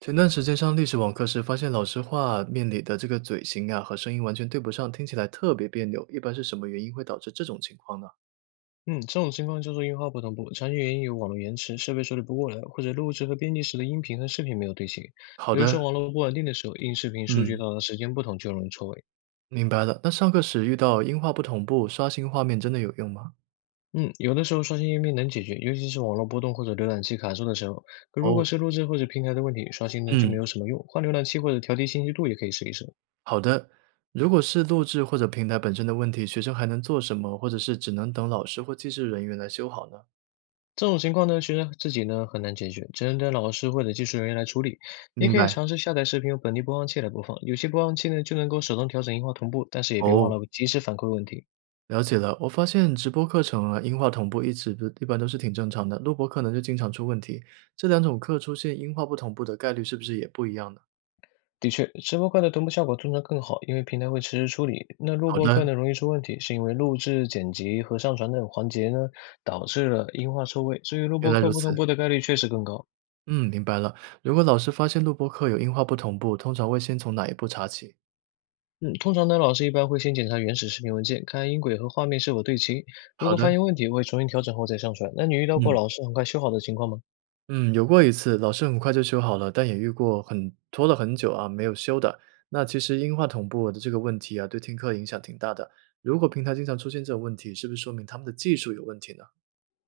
前段时间上历史网课时，发现老师画面里的这个嘴型啊和声音完全对不上，听起来特别别扭。一般是什么原因会导致这种情况呢？嗯，这种情况叫做音画不同步，常见原因有网络延迟、设备处理不过来，或者录制和编辑时的音频和视频没有对齐。好比如的。说网络不稳定的时候，音视频数据嗯，到达时间不同就容易错位。明白了。那上课时遇到音画不同步，刷新画面真的有用吗？嗯，有的时候刷新页面能解决，尤其是网络波动或者浏览器卡住的时候。可如果哦，是录制或者平台的问题，刷新呢就没嗯，有什么用，换浏览器或者调低清晰度也可以试一试。好的。如果是录制或者平台本身的问题，学生还能做什么，或者是只能等老师或技术人员来修好呢？这种情况呢，学生自己呢很难解决，只能等老师或者技术人员来处理。你明可以白。尝试下载视频用本地播放器来播放，有些播放器呢就能够手动调整音画同步，但是也别忘哦，了及时反馈问题。了解了，我发现直播课程啊，音画同步一直不一般都是挺正常的，录播课呢就经常出问题。这两种课出现音画不同步的概率是不是也不一样呢？的确，直播课的同步效果通常更好，因为平台会实时处理。那录好播的，课呢容易出问题，是因为录制、剪辑和上传等环节呢导致了音画错位，所以录原播来课如不同此。步的概率确实更高。嗯，明白了。如果老师发现录播课有音画不同步，通常会先从哪一步查起？嗯，通常呢，老师一般会先检查原始视频文件，看音轨和画面是否对齐。如好果的。发现问题，会重新调整后再上传。那你遇到过嗯老师很快修好的情况吗？嗯，有过一次，老师很快就修好了，但也遇过拖了很久啊没有修的。那其实音画同步的这个问题啊，对听课影响挺大的。如果平台经常出现这种问题，是不是说明他们的技术有问题呢？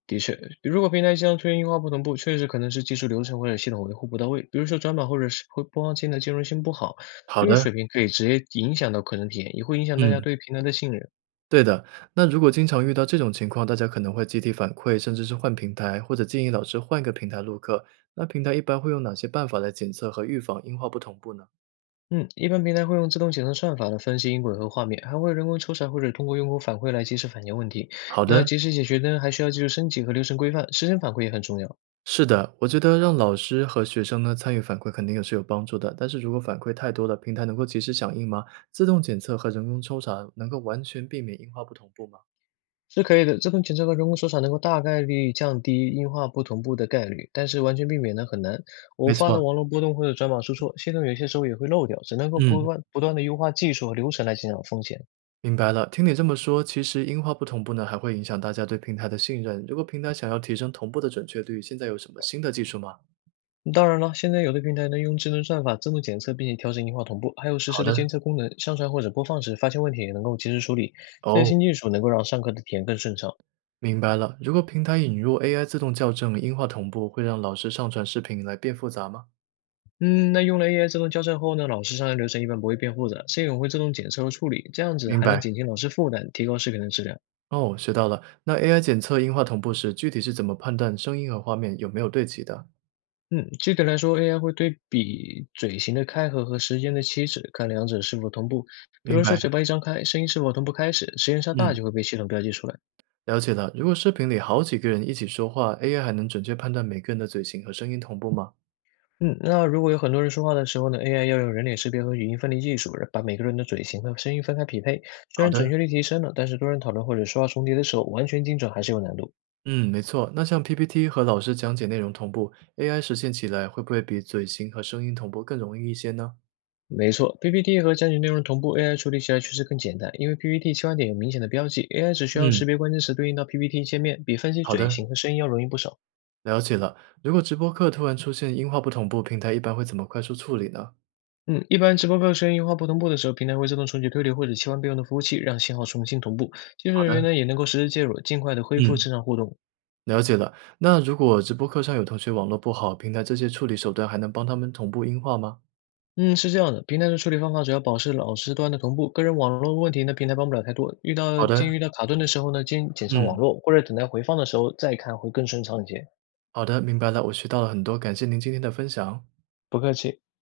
的确，如果平台经常出现优化不同步，确实可能是技术流程或者系统维护不到位，比如说转码或者是会播放器的兼容性不好，好技术的。水平可以直接影响到课程体验，也会影响大家嗯。对平台的信任。对的，那如果经常遇到这种情况，大家可能会集体反馈，甚至是换平台，或者建议老师换个平台录课。那平台一般会用哪些办法来检测和预防音画不同步呢？嗯，一般平台会用自动检测算法来分析音轨和画面，还会人工抽查或者通过用户反馈来及时反映问题。好那的。及时解决呢，还需要技术升级和流程规范，时间反馈也很重要。是的，我觉得让老师和学生呢参与反馈肯定也是有帮助的。但是如果反馈太多了，平台能够及时响应吗？自动检测和人工抽查能够完全避免音画不同步吗？是可以的，自动检测和人工手扫能够大概率降低音画不同步的概率，但是完全避免呢很难。偶没发的错。网络波动或者转码出错，系统有些时候也会漏掉，只能够不嗯。断不断的优化技术和流程来减少风险。明白了，听你这么说，其实音画不同步呢，还会影响大家对平台的信任。如果平台想要提升同步的准确率，现在有什么新的技术吗？嗯当然了，现在有的平台呢用智能算法自动检测，并且调整音画同步，还有实好时的的。监测功能，上传或者播放时发现问题也能够及时处理。这些哦，新技术能够让上课的体验更顺畅。明白了。如果平台引入 AI 自动校正音画同步，会让老师上传视频来变复杂吗？嗯，那用了 AI 自动校正后呢，老师上课流程一般不会变复杂，系统会自动检测和处理，这样子明还能白。减轻老师负担，提高视频的质量。哦，学到了。那 AI 检测音画同步时，具体是怎么判断声音和画面有没有对齐的？嗯，具体来说，AI 会对比嘴型的开合和时间的起止，看两者是否同步。比明如说，嘴白。巴一张开，声音是否同步开始，时间稍大嗯，就会被系统标记出来。了解了。如果视频里好几个人一起说话，AI 还能准确判断每个人的嘴型和声音同步吗？嗯，那如果有很多人说话的时候呢，AI 要用人脸识别和语音分离技术，把每个人的嘴型和声音分开匹配。虽好然准的。确率提升了，但是多人讨论或者说话重叠的时候，完全精准还是有难度。嗯，没错。那像 PPT 和老师讲解内容同步，AI 实现起来会不会比嘴型和声音同步更容易一些呢？没错，PPT 和讲解内容同步，AI 处理起来确实更简单，因为 PPT 切换点有明显的标记，AI 只需要嗯，识别关键词对应到 PPT 界面，比分析好嘴的，型和声音要容易不少。了解了。如果直播课突然出现音画不同步，平台一般会怎么快速处理呢？嗯，一般直播课声音画不同步的时候，平台会自动重启推理或者切换备用的服务器，让信号重新同步。技术好人员的。呢也能够实时介入，尽快的恢嗯，复嗯正常互动。了解了。那如果直播课上有同学网络不好，平台这些处理手段还能帮他们同步音画吗？嗯，是这样的，平台的处理方法主要保持老师端的同步，个人网络问题呢平台帮不了太多。遇到好的。卡顿的时候呢，先检查网嗯。络，或者等待回放的时候再看会更顺畅一些。好的，明白了，我学到了很多，感谢您今天的分享。不客气。